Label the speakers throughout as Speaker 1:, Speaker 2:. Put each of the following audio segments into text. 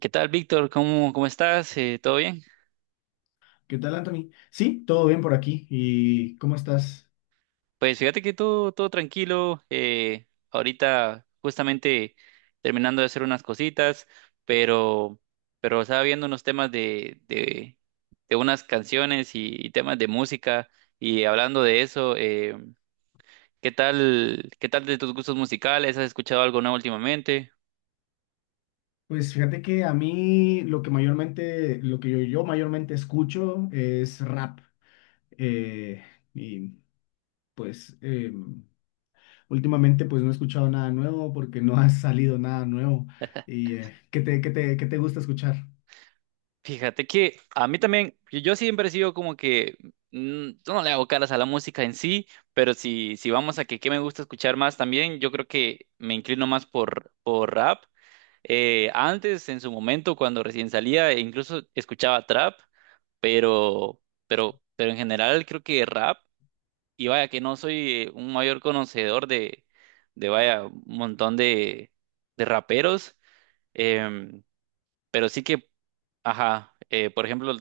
Speaker 1: ¿Qué tal, Víctor? ¿Cómo estás? ¿Todo bien?
Speaker 2: ¿Qué tal, Anthony? Sí, todo bien por aquí. ¿Y cómo estás?
Speaker 1: Pues fíjate que todo tranquilo. Ahorita justamente terminando de hacer unas cositas, pero, pero estaba viendo unos temas de unas canciones y temas de música, y hablando de eso, qué tal de tus gustos musicales? ¿Has escuchado algo nuevo últimamente?
Speaker 2: Pues fíjate que a mí lo que mayormente, lo que yo mayormente escucho es rap. eh, y pues eh, Últimamente pues no he escuchado nada nuevo porque no ha salido nada nuevo. ¿Y qué te gusta escuchar?
Speaker 1: Fíjate que a mí también, yo siempre he sido como que, yo no le hago caras a la música en sí, pero si, si vamos a que qué me gusta escuchar más también, yo creo que me inclino más por rap. Antes, en su momento, cuando recién salía, e incluso escuchaba trap, pero, pero en general creo que rap, y vaya que no soy un mayor conocedor de vaya, un montón de raperos, em, pero sí que... Ajá, por ejemplo,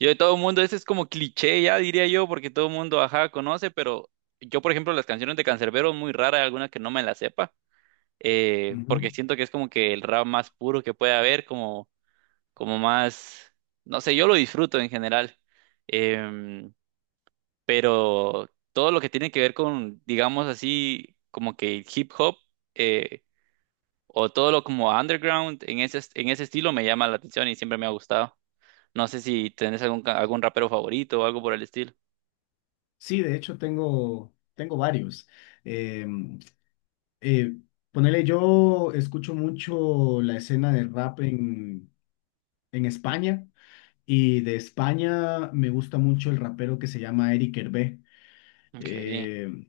Speaker 1: yo de todo el mundo, ese es como cliché ya, diría yo, porque todo el mundo, ajá, conoce, pero yo, por ejemplo, las canciones de Canserbero, muy rara alguna que no me la sepa, porque
Speaker 2: Ujú.
Speaker 1: siento que es como que el rap más puro que puede haber, como, como más, no sé, yo lo disfruto en general, em, pero todo lo que tiene que ver con, digamos así, como que hip hop, eh, o todo lo como underground, en ese estilo me llama la atención y siempre me ha gustado. No sé si tenés algún, algún rapero favorito o algo por el estilo.
Speaker 2: Sí, de hecho tengo varios. Em, eh, Ponele, yo escucho mucho la escena de en España. Y de España me gusta mucho el rapero que se llama Eric Hervé.
Speaker 1: Okay.
Speaker 2: Eh,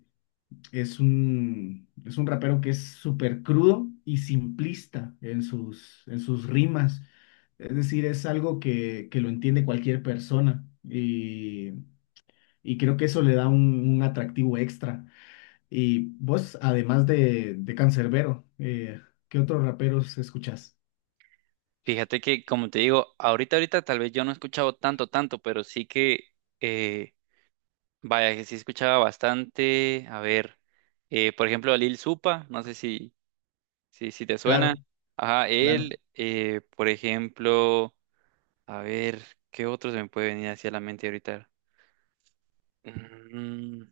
Speaker 2: es es un rapero que es súper crudo y simplista en en sus rimas. Es decir, es algo que lo entiende cualquier persona y creo que eso le da un atractivo extra. Y vos, además de Canserbero, ¿qué otros raperos escuchás?
Speaker 1: Fíjate que, como te digo, ahorita tal vez yo no he escuchado tanto, pero sí que, eh, vaya, que sí escuchaba bastante. A ver, por ejemplo, a Lil Supa, no sé si te suena.
Speaker 2: Claro,
Speaker 1: Ajá,
Speaker 2: claro.
Speaker 1: él, por ejemplo, a ver, ¿qué otro se me puede venir hacia la mente ahorita? Mm,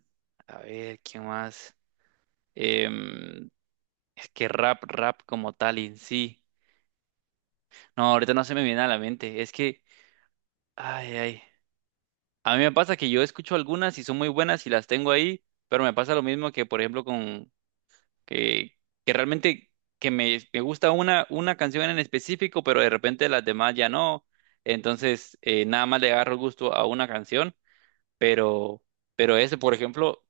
Speaker 1: a ver, ¿quién más? Em, es que rap como tal en sí. No, ahorita no se me viene a la mente. Es que, ay, ay. A mí me pasa que yo escucho algunas y son muy buenas y las tengo ahí, pero me pasa lo mismo que, por ejemplo, con que, que realmente que me gusta una canción en específico, pero de repente las demás ya no. Entonces, nada más le agarro gusto a una canción, pero, pero ese, por ejemplo,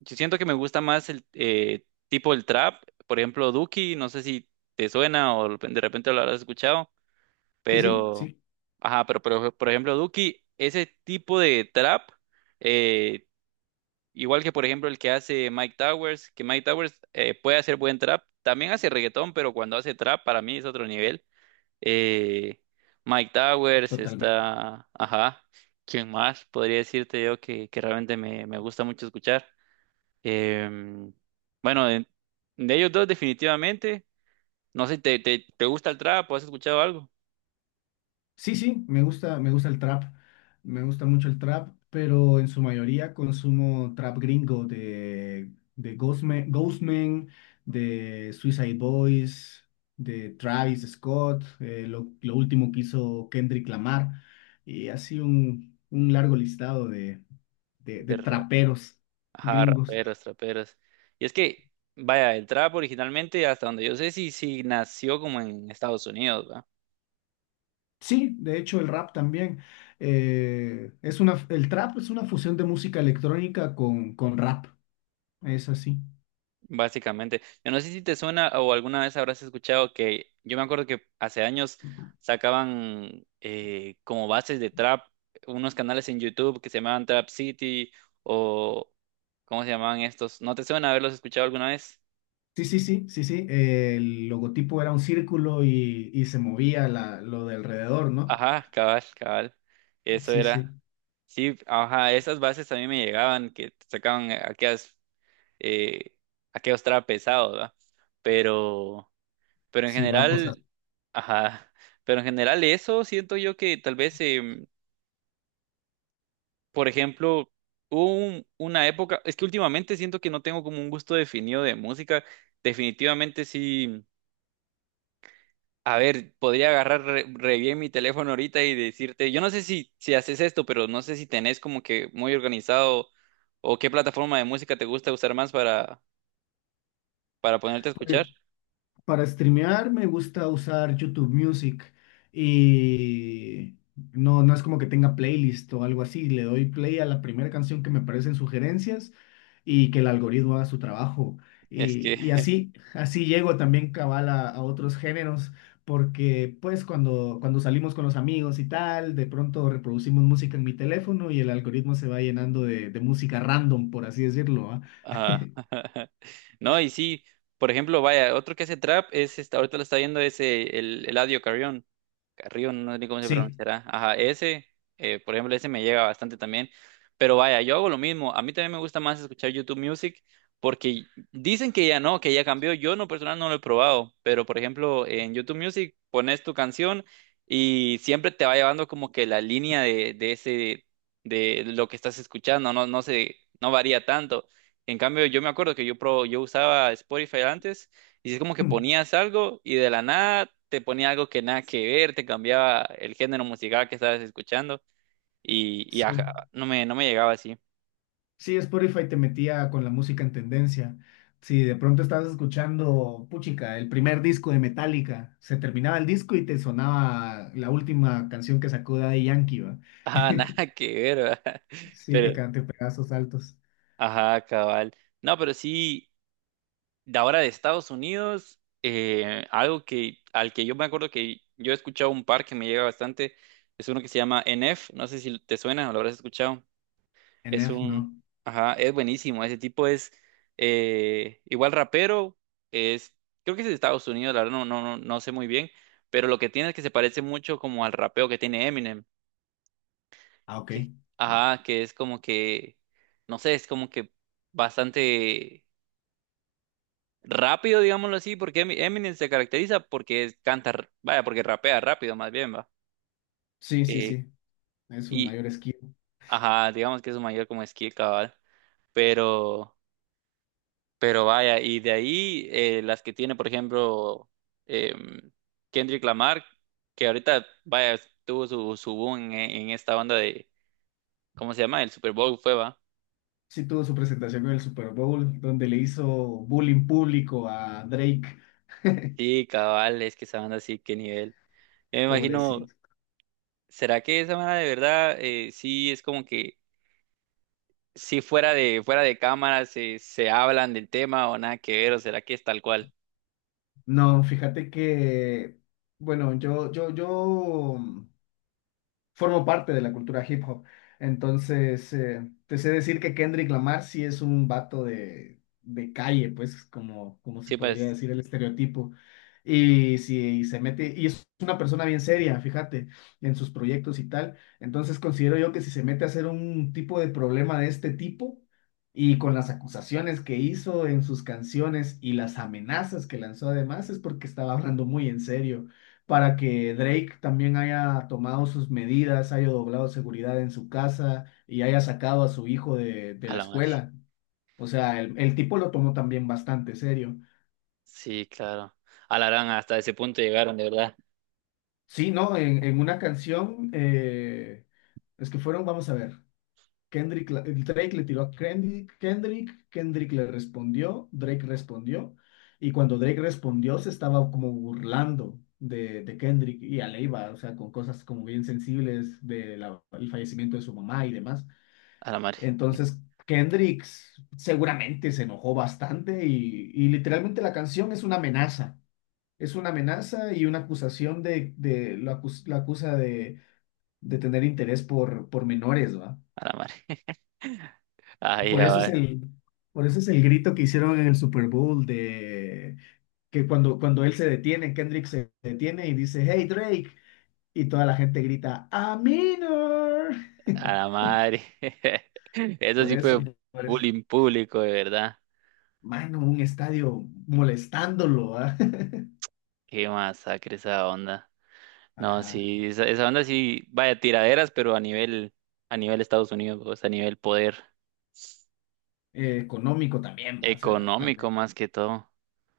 Speaker 1: yo siento que me gusta más el tipo el trap, por ejemplo, Duki, no sé si te suena o de repente lo habrás escuchado.
Speaker 2: Sí, sí,
Speaker 1: Pero,
Speaker 2: sí,
Speaker 1: ajá, pero, por ejemplo, Duki, ese tipo de trap, eh, igual que por ejemplo el que hace Mike Towers, que Mike Towers puede hacer buen trap, también hace reggaetón, pero cuando hace trap para mí es otro nivel. Eh, Mike Towers
Speaker 2: totalmente.
Speaker 1: está, ajá, ¿quién más? Podría decirte yo que realmente me, me gusta mucho escuchar. Em, bueno, de ellos dos definitivamente, no sé, ¿te, te, te gusta el trap o has escuchado algo?
Speaker 2: Sí, sí, me gusta el trap, me gusta mucho el trap, pero en su mayoría consumo trap gringo de Ghostman, Ghostman, de Suicide Boys, de Travis Scott, lo último que hizo Kendrick Lamar, y así un largo listado de traperos
Speaker 1: Ajá,
Speaker 2: gringos.
Speaker 1: raperos, traperos. Y es que, vaya, el trap originalmente, hasta donde yo sé, sí, sí nació como en Estados Unidos, ¿va?
Speaker 2: Sí, de hecho el rap también. Es una, el trap es una fusión de música electrónica con rap, es así.
Speaker 1: Básicamente. Yo no sé si te suena o alguna vez habrás escuchado que yo me acuerdo que hace años sacaban como bases de trap unos canales en YouTube que se llamaban Trap City o ¿cómo se llamaban estos? ¿No te suena haberlos escuchado alguna vez?
Speaker 2: Sí, sí, sí, sí, sí. El logotipo era un círculo y se movía la, lo de alrededor, ¿no?
Speaker 1: Ajá, cabal, cabal. Eso
Speaker 2: Sí, sí.
Speaker 1: era. Sí, ajá, esas bases a mí me llegaban, que sacaban aquellas eh, aquello estaba pesado, ¿verdad? Pero, pero en
Speaker 2: Sí, bajo, o sea,
Speaker 1: general, ajá, pero en general eso siento yo que tal vez, por ejemplo, hubo una época, es que últimamente siento que no tengo como un gusto definido de música, definitivamente sí, a ver, podría agarrar re, re bien mi teléfono ahorita y decirte, yo no sé si, si haces esto, pero no sé si tenés como que muy organizado o qué plataforma de música te gusta usar más para ponerte a escuchar.
Speaker 2: para streamear me gusta usar YouTube Music y no, no es como que tenga playlist o algo así. Le doy play a la primera canción que me aparecen sugerencias y que el algoritmo haga su trabajo.
Speaker 1: Es que
Speaker 2: Y así, así llego también cabal a otros géneros, porque pues cuando salimos con los amigos y tal, de pronto reproducimos música en mi teléfono y el algoritmo se va llenando de música random, por así decirlo, ¿va?
Speaker 1: ajá. No, y sí, por ejemplo, vaya, otro que hace trap es, ahorita lo está viendo, es el Eladio Carrión. Carrillo, no sé cómo se
Speaker 2: Sí,
Speaker 1: pronunciará. Ajá, ese, por ejemplo, ese me llega bastante también. Pero vaya, yo hago lo mismo. A mí también me gusta más escuchar YouTube Music porque dicen que ya no, que ya cambió. Yo no personal no lo he probado, pero por ejemplo, en YouTube Music pones tu canción y siempre te va llevando como que la línea de ese, de lo que estás escuchando. No, no sé, no varía tanto. En cambio, yo me acuerdo que yo, pro, yo usaba Spotify antes y es como que ponías algo y de la nada te ponía algo que nada que ver, te cambiaba el género musical que estabas escuchando y ajá,
Speaker 2: sí.
Speaker 1: no me, no me llegaba así.
Speaker 2: Sí, Spotify te metía con la música en tendencia. Si de pronto estabas escuchando, puchica, el primer disco de Metallica, se terminaba el disco y te sonaba la última canción que sacó Daddy Yankee, ¿va?
Speaker 1: Ajá, nada que ver, ¿verdad?
Speaker 2: Sí, te,
Speaker 1: Pero,
Speaker 2: pedazos altos, esos saltos.
Speaker 1: ajá, cabal. No, pero sí, de ahora de Estados Unidos, algo que, al que yo me acuerdo que yo he escuchado un par que me llega bastante, es uno que se llama NF, no sé si te suena o lo habrás escuchado. Es
Speaker 2: NF,
Speaker 1: un,
Speaker 2: ¿no?
Speaker 1: ajá, es buenísimo. Ese tipo es igual rapero, es, creo que es de Estados Unidos, la verdad no sé muy bien, pero lo que tiene es que se parece mucho como al rapeo que tiene Eminem.
Speaker 2: Ah, ok.
Speaker 1: que- Ajá, que es como que, no sé, es como que bastante rápido, digámoslo así, porque Eminem se caracteriza porque canta, vaya, porque rapea rápido más bien, va.
Speaker 2: Sí, sí,
Speaker 1: Eh,
Speaker 2: sí. Es su
Speaker 1: y,
Speaker 2: mayor esquivo.
Speaker 1: ajá, digamos que es su mayor como skill, cabal. Pero... Pero vaya, y de ahí las que tiene, por ejemplo, em, Kendrick Lamar, que ahorita, vaya, tuvo su, su boom en esta banda de, ¿cómo se llama? El Super Bowl fue, va.
Speaker 2: Sí, tuvo su presentación en el Super Bowl, donde le hizo bullying público a Drake.
Speaker 1: Sí, cabal, es que esa banda sí, qué nivel. Yo me imagino,
Speaker 2: Pobrecito.
Speaker 1: ¿será que esa banda de verdad sí es como que, si fuera de, fuera de cámara se, se hablan del tema o nada que ver, o será que es tal cual?
Speaker 2: No, fíjate que, bueno, yo formo parte de la cultura hip hop. Entonces, te sé decir que Kendrick Lamar sí es un vato de calle, pues, como, como se
Speaker 1: Sí,
Speaker 2: podría
Speaker 1: pues,
Speaker 2: decir el estereotipo. Y si se mete, y es una persona bien seria, fíjate, en sus proyectos y tal. Entonces considero yo que si se mete a hacer un tipo de problema de este tipo, y con las acusaciones que hizo en sus canciones y las amenazas que lanzó además, es porque estaba hablando muy en serio para que Drake también haya tomado sus medidas, haya doblado seguridad en su casa y haya sacado a su hijo de
Speaker 1: a
Speaker 2: la
Speaker 1: la madre.
Speaker 2: escuela. O sea, el tipo lo tomó también bastante serio.
Speaker 1: Sí, claro. A la gran, hasta ese punto llegaron, de verdad,
Speaker 2: Sí, ¿no? En una canción, es que fueron, vamos a ver. Kendrick, Drake le tiró a Kendrick, Kendrick le respondió, Drake respondió, y cuando Drake respondió se estaba como burlando de Kendrick y a, o sea, con cosas como bien sensibles del fallecimiento de su mamá y demás.
Speaker 1: a la madre.
Speaker 2: Entonces, Kendrick seguramente se enojó bastante y literalmente la canción es una amenaza y una acusación de, de la acusa de tener interés por menores, ¿va?
Speaker 1: A la madre. Ay,
Speaker 2: Por eso es por eso es el grito que hicieron en el Super Bowl de que cuando él se detiene, Kendrick se detiene y dice, Hey Drake, y toda la gente grita, A minor.
Speaker 1: a la madre. Eso
Speaker 2: Por
Speaker 1: sí
Speaker 2: eso,
Speaker 1: fue
Speaker 2: por eso.
Speaker 1: bullying público, de verdad.
Speaker 2: Mano, un estadio molestándolo, ¿ah?
Speaker 1: Qué masacre esa onda. No,
Speaker 2: Ajá.
Speaker 1: sí, esa onda sí, vaya tiraderas, pero a nivel Estados Unidos, pues, a nivel poder
Speaker 2: Económico también, o sea,
Speaker 1: económico
Speaker 2: también.
Speaker 1: más que todo.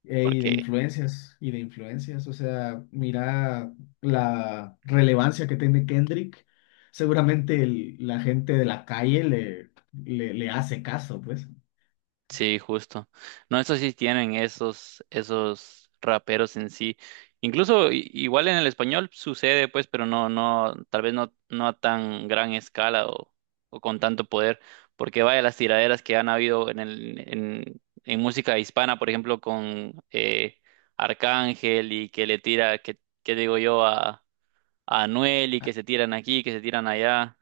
Speaker 1: Porque
Speaker 2: Y de influencias, o sea, mira la relevancia que tiene Kendrick. Seguramente el- la gente de la calle le, le, le hace caso, pues.
Speaker 1: sí, justo. No, eso sí tienen esos, esos raperos en sí. Incluso igual en el español sucede, pues, pero no, no, tal vez no, no a tan gran escala o con tanto poder, porque vaya las tiraderas que han habido en el, en música hispana, por ejemplo, con Arcángel y que le tira, que digo yo, a Anuel y que se tiran aquí, que se tiran allá,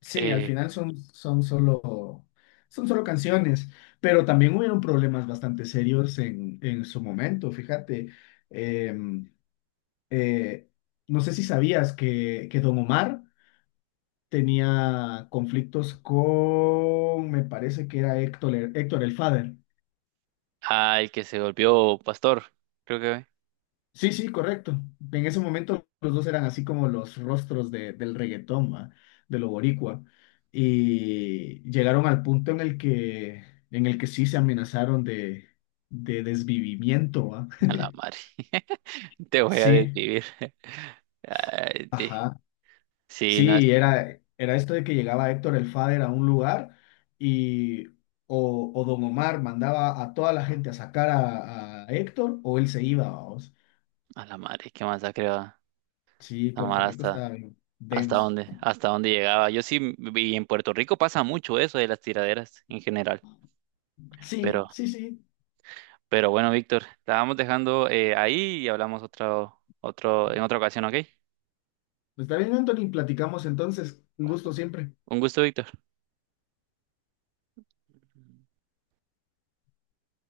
Speaker 2: Sí, al
Speaker 1: eh,
Speaker 2: final son, son solo canciones, pero también hubieron problemas bastante serios en su momento, fíjate. Em, eh, no sé si sabías que Don Omar tenía conflictos con, me parece que era Héctor, Héctor el Father.
Speaker 1: al que se golpeó Pastor, creo que.
Speaker 2: Sí, sí, correcto. En ese momento los dos eran así como los rostros de- del reggaetón, ¿va? De lo boricua. Y llegaron al punto en el en el que sí se amenazaron de desvivimiento, ¿va?
Speaker 1: A la madre. Te voy a
Speaker 2: Sí,
Speaker 1: desvivir. Ay, te-
Speaker 2: ajá.
Speaker 1: Sí, no es.
Speaker 2: Sí, era, era esto de que llegaba Héctor el Father a un lugar y o Don Omar mandaba a toda la gente a sacar a Héctor o él se iba, vamos.
Speaker 1: A la madre, qué masacre va.
Speaker 2: Sí, Puerto
Speaker 1: Amar
Speaker 2: Rico
Speaker 1: hasta.
Speaker 2: está bien
Speaker 1: ¿Hasta
Speaker 2: denso.
Speaker 1: dónde? ¿Hasta dónde llegaba? Yo sí viví en Puerto Rico, pasa mucho eso de las tiraderas en general.
Speaker 2: Sí,
Speaker 1: Pero,
Speaker 2: sí, sí.
Speaker 1: pero bueno, Víctor, la vamos dejando ahí y hablamos otro, otro, en otra ocasión, ¿ok?
Speaker 2: Está bien, Anthony, platicamos entonces. Un gusto siempre.
Speaker 1: Un gusto, Víctor.